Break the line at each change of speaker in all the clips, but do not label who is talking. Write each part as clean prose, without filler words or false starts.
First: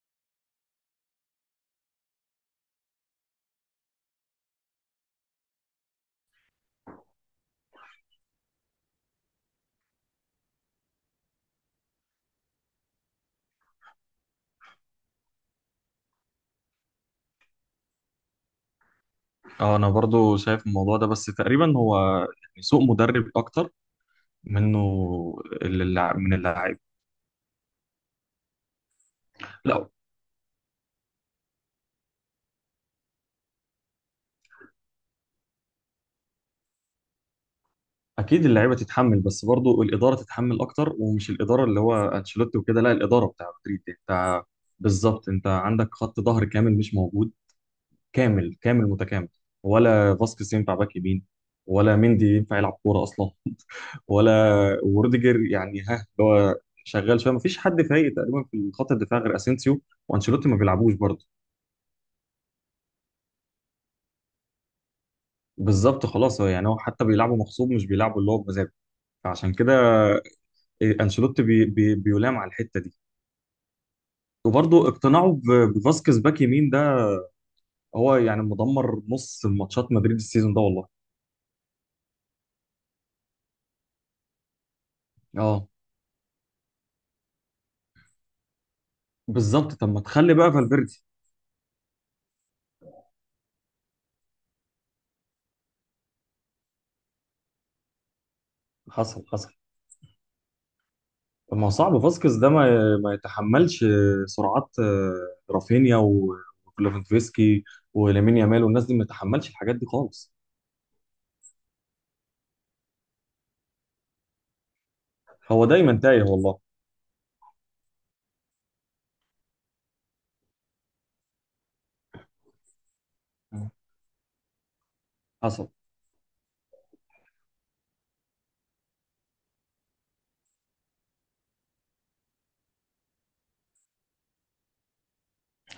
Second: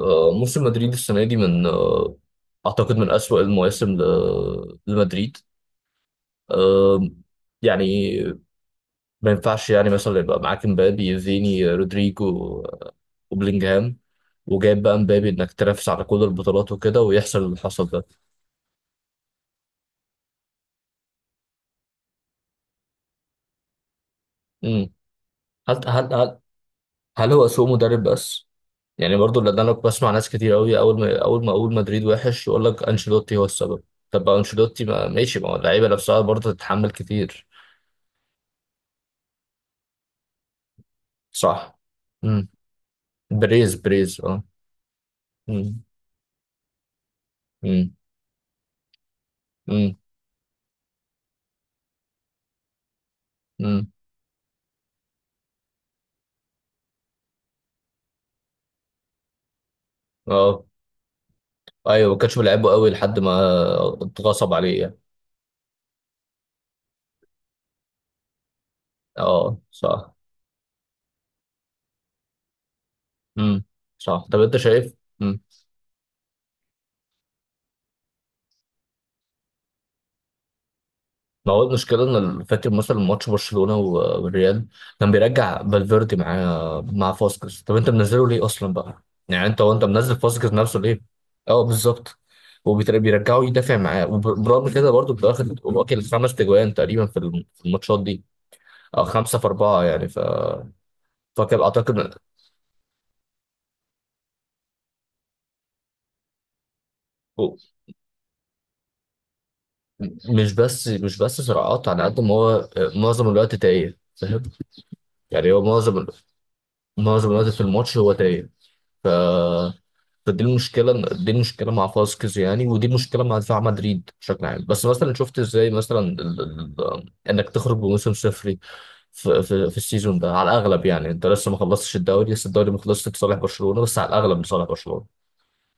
موسم مدريد السنة دي من أعتقد من أسوأ المواسم لمدريد. آه، يعني ما ينفعش يعني مثلا يبقى معاك مبابي فيني رودريجو وبلينجهام، وجايب بقى مبابي إنك تنافس على كل البطولات وكده ويحصل اللي حصل ده.
اه، انا برضو شايف الموضوع ده، بس تقريبا هو يعني سوء مدرب اكتر منه.
مم. هل هل
من
هل
اللاعب.
هل هو سوء مدرب بس؟ يعني برضو، لأن أنا
لا،
بسمع ناس كتير أوي أول ما أقول مدريد وحش يقول لك أنشيلوتي هو السبب. طب ما أنشيلوتي، ما ماشي، ما هو اللعيبة نفسها برضه تتحمل كتير.
اكيد اللعيبه تتحمل، بس برضو الاداره تتحمل اكتر، ومش الاداره
صح.
اللي هو انشيلوتي وكده. لا، الاداره بتاع مدريد
بريز اه.
انت. بالظبط، انت
مم.
عندك خط ظهر كامل مش موجود.
مم.
كامل كامل متكامل،
مم.
ولا فاسكيز ينفع باك يمين، ولا مندي ينفع يلعب كوره اصلا،
مم.
ولا وروديجر يعني ها اللي هو شغال شويه. مفيش حد فايق تقريبا في خط الدفاع غير اسينسيو، وانشيلوتي ما
اه
بيلعبوش برضه.
ايوه، ما كانش بيلعبه قوي لحد ما اتغصب عليه يعني.
بالظبط خلاص، هو يعني هو حتى بيلعبوا مغصوب، مش بيلعبوا اللي هو بمزاجه. فعشان
اه
كده
صح.
انشيلوتي بي بي بيلام على الحته دي.
مم. صح، طب انت
وبرضه
شايف.
اقتناعه
مم.
بفاسكيز باك يمين ده هو يعني مدمر نص ماتشات مدريد السيزون ده والله.
ما هو المشكله ان فاكر مثلا ماتش برشلونه والريال كان بيرجع
اه
فالفيردي معاه مع فاسكس، طب انت منزله ليه اصلا بقى؟ يعني انت
بالظبط،
وانت
طب ما
منزل
تخلي
فاسكس
بقى
نفسه ليه؟
فالفيردي.
اه بالظبط. وبيرجعوا يدافع معاه، وبرغم كده برضه بياخد واكل خمس تجوان تقريبا في في الماتشات دي، او
حصل
خمسه في
حصل.
اربعه يعني. فكر
ما هو صعب
اعتقد.
فاسكيز ده ما يتحملش سرعات رافينيا وليفاندوفسكي ولامين يامال، والناس دي ما يتحملش الحاجات دي خالص.
مش بس صراعات، على قد ما هو معظم الوقت دقايق فاهم يعني. هو
هو دايما
معظم
تايه والله.
معظم الوقت في الماتش هو دقايق. ف فدي المشكله دي المشكله مع فاسكيز يعني، ودي المشكله مع دفاع مدريد بشكل عام. بس مثلا شفت
حصل.
ازاي مثلا انك تخرج بموسم صفري في السيزون ده على الاغلب. يعني انت لسه ما خلصتش الدوري، لسه الدوري ما خلصش لصالح برشلونه، بس على الاغلب لصالح برشلونه.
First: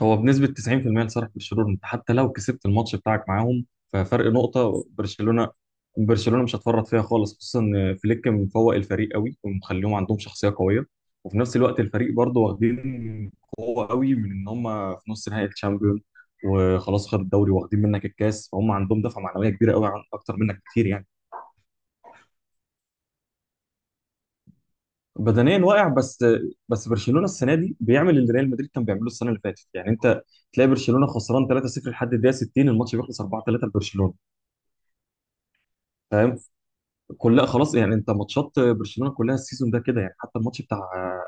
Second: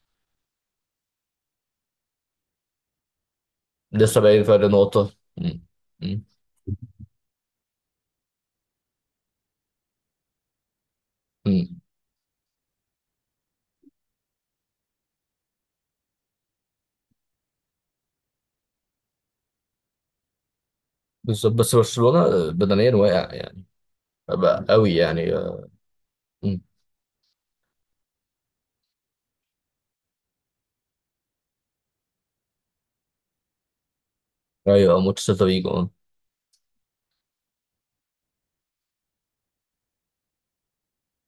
هو بنسبة 90% لصالح برشلونة، انت حتى لو كسبت الماتش بتاعك معاهم
لسه
ففرق
باقي فرق
نقطة.
نقطه.
برشلونة،
م-
برشلونة مش هتفرط فيها خالص، خصوصا ان فليك مفوق الفريق قوي ومخليهم عندهم شخصية قوية. وفي نفس
م-
الوقت الفريق برضه واخدين قوة قوي من ان هم في نص نهائي الشامبيون، وخلاص خد الدوري واخدين منك الكاس، فهم عندهم دفعة معنوية كبيرة قوي اكتر منك كتير يعني.
بالظبط. بس برشلونة بدنيا واقع يعني، بقى قوي يعني
بدنيا واقع، بس
مم.
بس برشلونه السنه دي بيعمل اللي ريال مدريد كان بيعمله السنه اللي فاتت. يعني انت تلاقي برشلونه خسران 3-0 لحد الدقيقه 60 الماتش بيخلص 4-3 لبرشلونه.
ايوه ماتش سيلتا فيجو اه.
فاهم، كلها خلاص يعني. انت ماتشات برشلونه كلها السيزون ده كده، يعني حتى الماتش بتاع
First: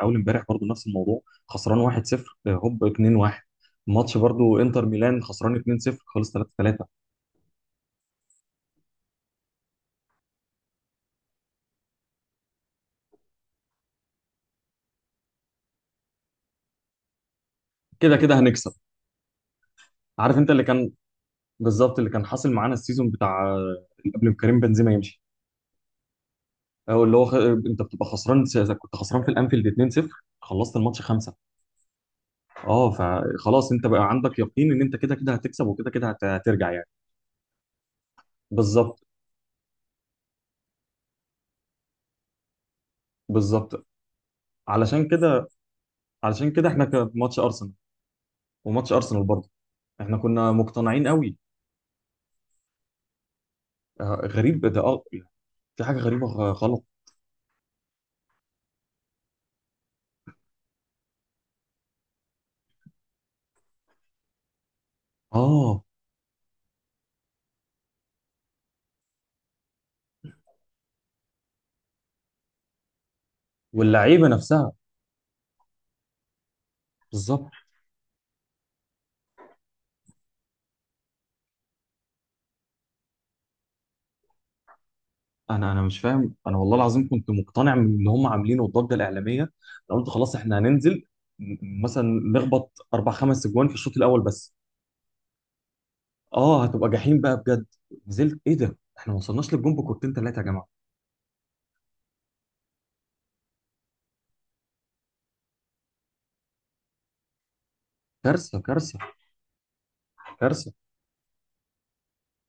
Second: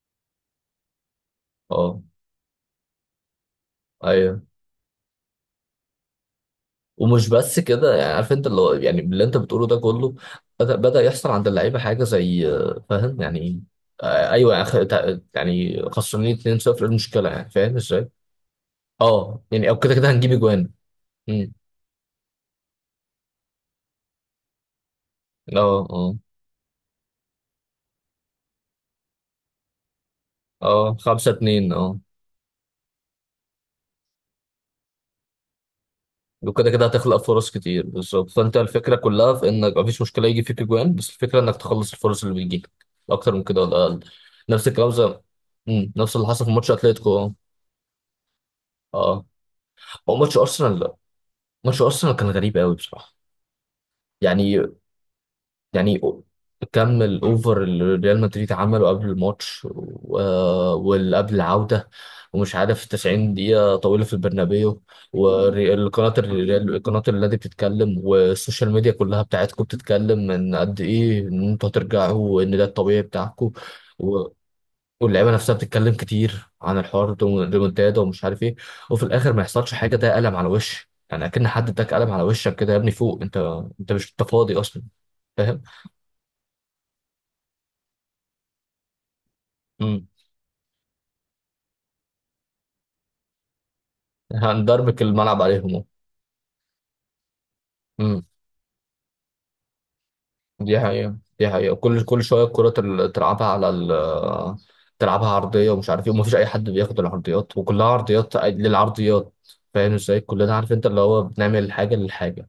اول امبارح برضو نفس الموضوع، خسران
اه
1-0 هوب 2-1. ماتش
ايوه.
برضو انتر ميلان خسران 2-0 خلص 3-3.
ومش بس كده يعني، عارف انت اللي هو يعني اللي انت بتقوله ده كله بدأ يحصل عند اللعيبه حاجه زي فاهم يعني. ايوه يعني يعني خسرانين 2-0، إيه المشكله يعني فاهم ازاي؟
كده كده هنكسب.
اه يعني، او كده كده هنجيب
عارف انت اللي
اجوان.
كان،
مم.
بالظبط اللي كان حاصل معانا السيزون بتاع قبل ما كريم بنزيما يمشي،
اه اه
او اللي هو انت بتبقى خسران، كنت خسران في الانفيلد 2-0 خلصت
اه
الماتش 5.
5-2 اه.
اه فخلاص انت بقى عندك يقين ان انت كده كده هتكسب، وكده كده
وكده
هترجع
كده
يعني.
هتخلق فرص كتير. بالظبط، فانت الفكره
بالظبط.
كلها في انك مفيش مشكله يجي فيك اجوان، بس الفكره انك تخلص الفرص اللي بتجيلك اكتر من كده ولا
بالظبط.
اقل. نفس الكلام
علشان
زي،
كده،
مم، نفس اللي حصل في
علشان كده
ماتش
احنا كان
اتلتيكو
في
اه.
ماتش ارسنال، وماتش ارسنال
اه.
برضه
هو
احنا
ماتش
كنا
ارسنال لا،
مقتنعين قوي.
ماتش ارسنال كان غريب قوي بصراحه. يعني
غريب ده اه، في حاجه
يعني
غريبه غلط.
كم الاوفر اللي ريال مدريد عمله قبل الماتش واللي قبل العوده، ومش عارف، 90 دقيقه طويله في البرنابيو،
اه،
والقناه الريال قناه النادي بتتكلم، والسوشيال ميديا كلها بتاعتكم بتتكلم ان قد ايه ان انتوا هترجعوا وان ده الطبيعي بتاعكم. و-
واللعيبه نفسها،
واللعيبه نفسها بتتكلم كتير عن الحوار
بالظبط.
الريمونتادا ومش عارف ايه. وفي الاخر ما يحصلش حاجه. ده قلم على وش يعني، اكن حد اداك قلم على وشك كده، يا ابني فوق انت، انت مش انت فاضي اصلا فاهم؟
انا مش فاهم، انا والله العظيم كنت مقتنع من اللي هم عاملينه الضجه الاعلاميه. انا قلت خلاص احنا هننزل مثلا نخبط اربع خمس اجوان في الشوط الاول بس.
هندربك الملعب عليهم.
اه هتبقى جحيم بقى بجد.
امم.
نزلت ايه ده؟ احنا ما وصلناش للجون بكورتين ثلاثه يا جماعه.
دي حقيقة دي حقيقة، كل شوية الكرة تلعبها على تلعبها عرضية ومش عارف ايه، ومفيش أي حد بياخد العرضيات وكلها عرضيات
كارثه كارثه
للعرضيات. فاهم ازاي؟ كلنا عارف
كارثه.
انت اللي هو بنعمل حاجة للحاجة.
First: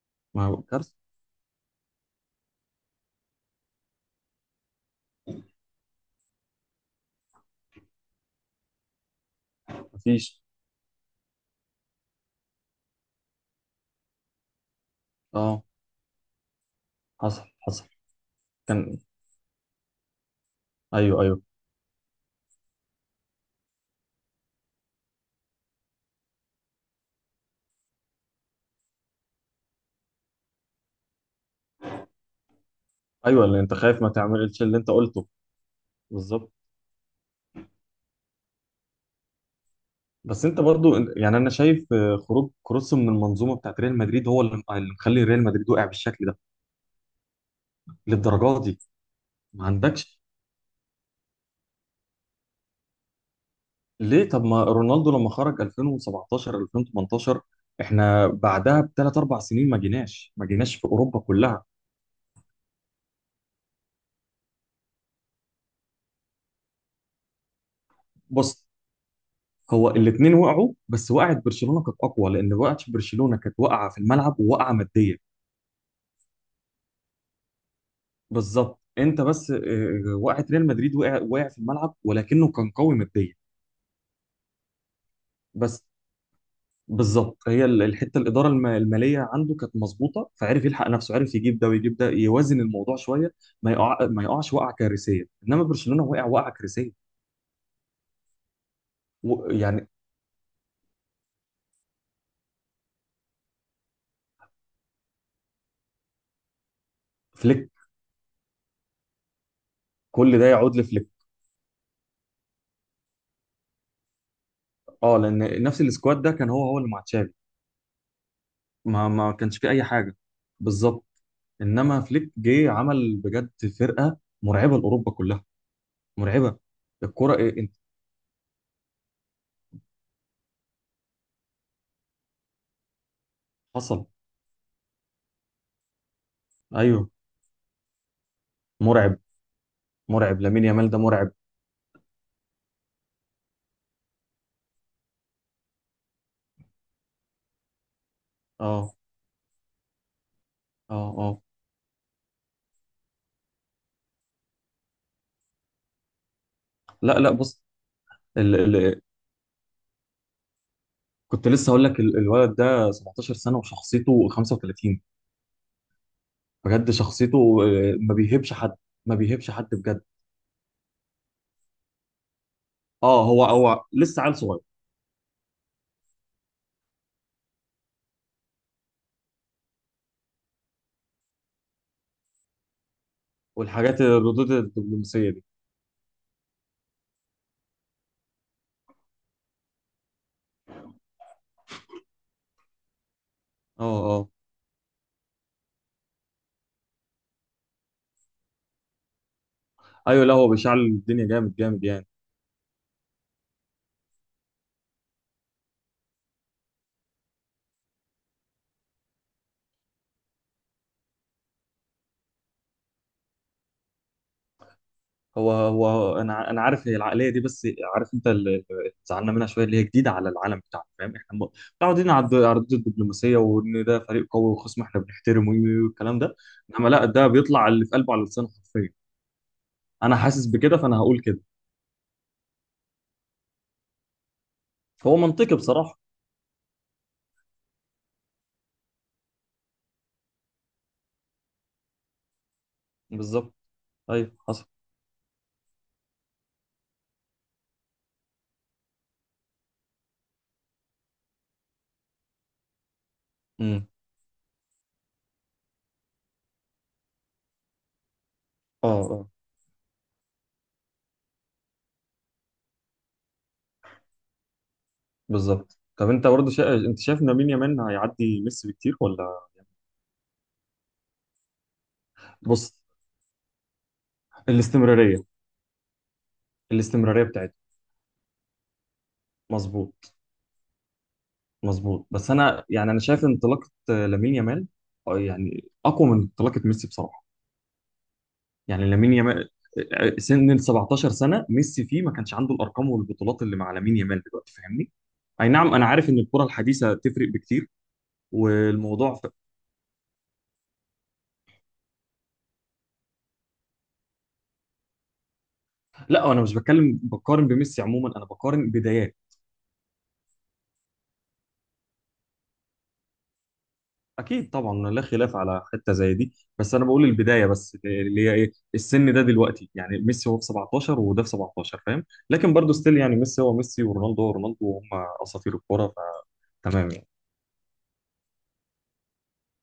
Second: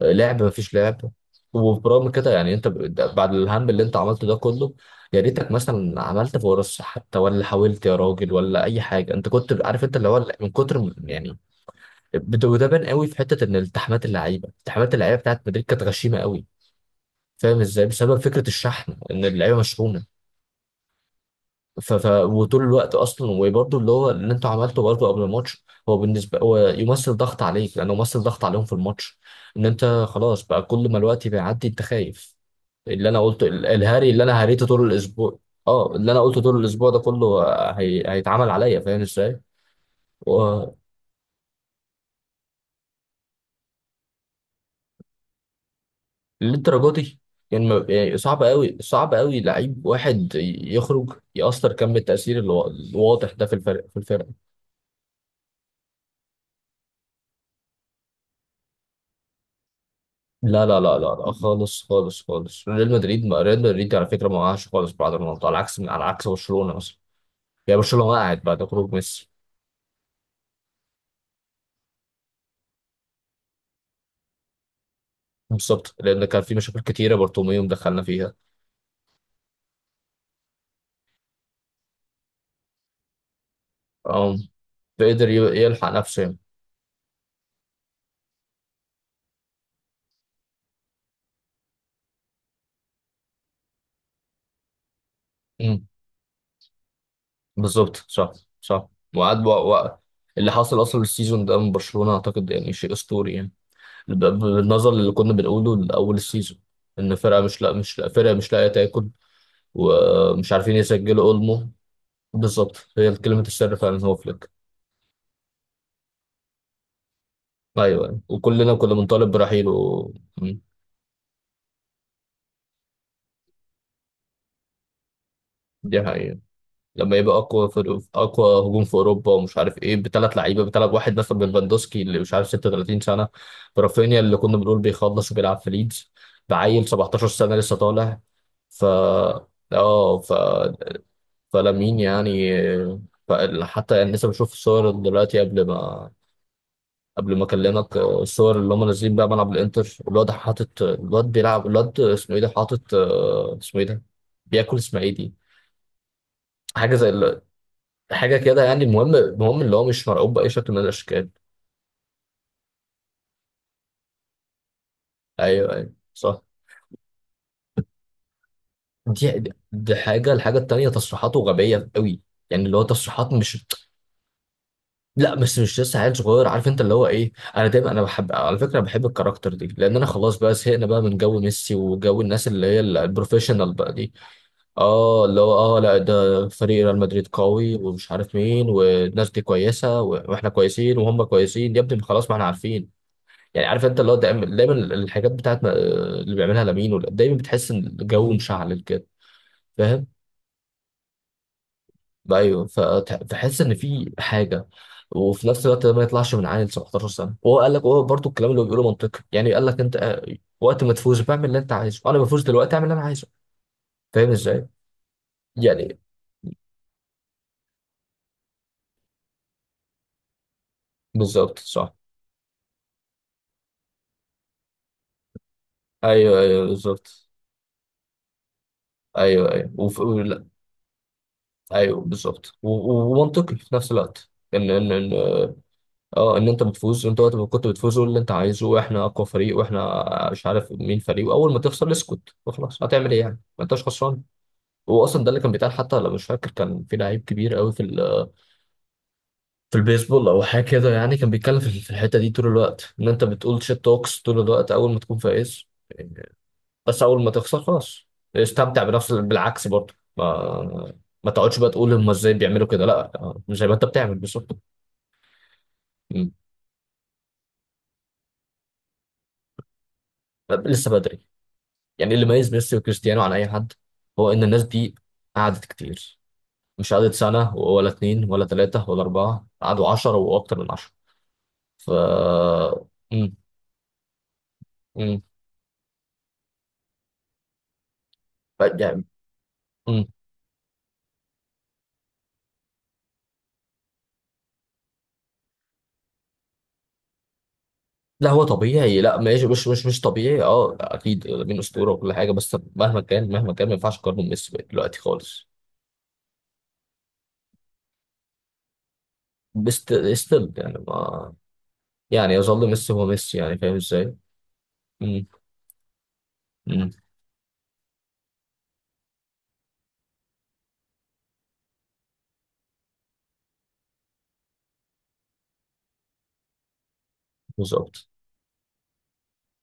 لعب
ما هو
مفيش
كارثه.
لعب. وبرغم كده يعني انت بعد الهم اللي انت عملته ده كله، يا ريتك مثلا عملت فرص حتى، ولا حاولت يا راجل ولا اي حاجه. انت كنت عارف انت اللي هو
مفيش.
من كتر يعني وده بان قوي في حته ان التحامات اللعيبه بتاعت
اه
مدريد كانت غشيمه قوي.
حصل
فاهم ازاي؟
حصل
بسبب فكره الشحن
كان.
ان اللعيبه مشحونه.
ايوه ايوه
وطول الوقت اصلا، وبرده اللي هو اللي انتوا عملته برده قبل الماتش، هو بالنسبه هو يمثل ضغط عليك لانه يمثل ضغط عليهم في الماتش، ان انت خلاص بقى كل ما الوقت بيعدي انت خايف اللي انا
ايوه،
قلته،
اللي انت خايف ما
الهاري اللي انا
تعملش
هريته
اللي انت
طول
قلته.
الاسبوع. اه اللي انا قلته
بالظبط.
طول الاسبوع ده كله هيتعمل عليا فاهم
بس انت
ازاي؟
برضو يعني انا شايف خروج كروس من المنظومه بتاعت ريال مدريد هو اللي مخلي ريال مدريد وقع بالشكل ده
للدرجه دي يعني يعني صعب
للدرجه
قوي
دي.
صعب قوي
ما
لعيب
عندكش
واحد يخرج يأثر كم التأثير الواضح ده في الفرق في الفرق.
ليه؟ طب ما رونالدو لما خرج 2017 2018 احنا بعدها بثلاث اربع سنين ما جيناش، ما
لا
جيناش
لا
في
لا لا
اوروبا
لا
كلها.
خالص خالص خالص، ريال مدريد، ما ريال مدريد على فكرة ما وقعش خالص بعد رونالدو، على عكس برشلونة مثلا. يعني برشلونة وقعت بعد
بص،
خروج ميسي.
هو الاثنين وقعوا، بس وقعت برشلونه كانت اقوى، لان وقعت برشلونه كانت واقعه في الملعب وواقعه ماديا.
بالظبط، لأن كان في مشاكل كتيرة بارتوميوم دخلنا فيها.
بالظبط، انت بس وقعت ريال مدريد، وقع في الملعب، ولكنه كان قوي ماديا.
أم. فقدر
بس
يلحق نفسه يعني.
بالظبط، هي الحته الاداره الماليه عنده كانت مظبوطه، فعرف يلحق نفسه، عرف يجيب ده ويجيب ده، يوازن الموضوع شويه. ما يقعش وقعه كارثيه، انما
أمم،
برشلونه وقع وقعه كارثيه.
بالظبط صح. صح. وقعد بقى-
يعني
بقى- اللي حصل أصلا السيزون ده من برشلونة أعتقد يعني شيء أسطوري يعني. ب- بالنظر اللي كنا بنقوله لأول السيزون، إن فرقة مش
فليك،
لا مش لا فرقة مش لاقية تاكل،
كل ده
ومش عارفين
يعود لفليك.
يسجلوا أولمو. بالظبط، هي كلمة السر فعلا هو فليك.
اه لان نفس السكواد ده كان هو هو اللي مع تشافي،
أيوه أيوة، وكلنا كنا
ما
بنطالب
ما كانش فيه
برحيله.
اي حاجه.
مم.
بالظبط. انما فليك جه عمل بجد فرقه مرعبه لاوروبا كلها.
دي حقيقة.
مرعبه.
لما
الكره
يبقى
إيه
أقوى
انت؟
فرق أقوى هجوم في أوروبا ومش عارف إيه، بثلاث لعيبة، بثلاث واحد مثلا من فاندوسكي اللي مش عارف 36 سنة،
حصل.
برافينيا اللي كنا بنقول بيخلص وبيلعب في ليدز، بعيل
ايوه
17 سنة لسه طالع. ف
مرعب.
اه
مرعب، لامين يامال ده مرعب.
فلامين يعني، حتى يعني لسه بشوف الصور دلوقتي قبل ما اكلمك، الصور اللي هم
اه
نازلين بقى ملعب الانتر، الواد حاطط،
اه
الواد
اه.
بيلعب، الواد اسمه ايه ده حاطط اسمه ايه ده، بياكل اسماعيلي، حاجه زي
لا لا. بص،
حاجه كده يعني. المهم، المهم اللي هو مش مرعوب باي شكل من الاشكال.
كنت لسه هقول لك الولد ده 17 سنة وشخصيته 35.
ايوه ايوه صح.
بجد شخصيته ما بيهبش حد، ما
دي
بيهبش حد
دي
بجد.
حاجه، الحاجه التانيه تصريحاته غبيه قوي يعني، اللي هو
اه،
تصريحات
هو
مش.
هو لسه عيل صغير.
لا، بس مش لسه عيل صغير، عارف انت اللي هو ايه، انا دايما انا بحب على فكره، بحب الكاركتر دي، لان انا خلاص بقى زهقنا بقى من جو ميسي وجو الناس اللي هي البروفيشنال بقى
والحاجات
دي.
الردود
اه
الدبلوماسية
اللي
دي.
هو اه، لا ده فريق ريال مدريد قوي ومش عارف مين، والناس دي كويسه واحنا كويسين وهم كويسين يا ابني، ما خلاص ما احنا عارفين. يعني عارف
اه
انت اللي هو
اه.
دايما دايما الحاجات بتاعت اللي بيعملها لامين دايما بتحس ان الجو مشعل كده فاهم.
ايوه لا، هو بيشعل الدنيا جامد جامد يعني.
ايوه فتحس ان في حاجه، وفي نفس الوقت ده ما يطلعش من عيل 17 سنه، وهو قال لك، هو برضه الكلام اللي هو بيقوله منطقي يعني. قال لك انت وقت ما تفوز بعمل اللي انت عايزه، انا بفوز دلوقتي اعمل اللي انا عايزه، فاهم ازاي؟
هو
يعني
هو، انا عارف هي العقلية دي، بس عارف انت اللي زعلنا منها شوية اللي هي جديدة على العالم بتاعنا. فاهم، احنا
بالظبط صح.
متعودين على على الردود الدبلوماسية، وان ده فريق قوي وخصم احنا بنحترمه والكلام ده.
ايوه ايوه
انما لا، ده
بالظبط.
بيطلع اللي في قلبه على لسانه حرفيا.
ايوه ايوه
انا
لا.
حاسس بكده فانا هقول كده.
ايوه بالظبط، ومنطقي في نفس الوقت، ان
هو منطقي بصراحة.
اه ان انت بتفوز انت، وقت ما كنت بتفوز قول اللي انت عايزه، واحنا اقوى فريق واحنا مش عارف مين فريق، واول ما تخسر اسكت وخلاص، هتعمل ايه يعني
بالظبط،
ما انتش خسران.
ايوه حصل.
هو اصلا ده اللي كان بيتقال، حتى لو مش فاكر كان في لعيب كبير قوي في في البيسبول او حاجه كده يعني، كان بيتكلم في الحته دي طول الوقت ان انت بتقول شيت
امم
توكس طول الوقت اول ما تكون فايز، بس اول ما تخسر خلاص استمتع
اه
بنفس
اه،
بالعكس برضه ما تقعدش بقى تقول هم ازاي بيعملوا كده، لا، مش زي ما انت بتعمل بالظبط.
بالظبط. طب انت
مم.
برضه انت شايف ان مين، يامال هيعدي ميسي بكتير ولا؟
لسه بدري يعني، اللي ميز
بص،
ميسي وكريستيانو عن اي حد هو ان الناس دي
الاستمرارية،
قعدت كتير، مش قعدت
الاستمرارية بتاعته.
سنه ولا اتنين ولا تلاته ولا اربعه، قعدوا
مظبوط.
عشرة واكتر من عشرة. ف
مظبوط، بس انا يعني انا شايف
إمم.
انطلاقة لامين يامال
امم.
يعني اقوى من انطلاقة ميسي بصراحة. يعني
يعني،
لامين يامال
امم.
سن ال 17 سنة ميسي فيه ما كانش عنده الارقام والبطولات اللي مع لامين يامال دلوقتي، فاهمني؟ اي نعم انا عارف ان الكرة الحديثة تفرق بكتير.
لا هو طبيعي، لا
والموضوع،
ماشي، مش طبيعي، اه اكيد لامين اسطوره وكل حاجه، بس مهما كان ما ينفعش اقارنه بميسي دلوقتي خالص.
لا انا مش بتكلم بقارن بميسي عموما، انا بقارن بدايات.
بس ستيل يعني ما يعني يظل ميسي هو ميسي يعني فاهم ازاي؟
اكيد طبعا، لا
امم.
خلاف على حته زي دي. بس انا
امم.
بقول البدايه بس اللي هي ايه السن ده دلوقتي. يعني ميسي هو في 17 وده في 17 فاهم. لكن برضه ستيل يعني ميسي هو ميسي، ورونالدو هو رونالدو، وهم اساطير الكوره. فتمام يعني.
بالظبط.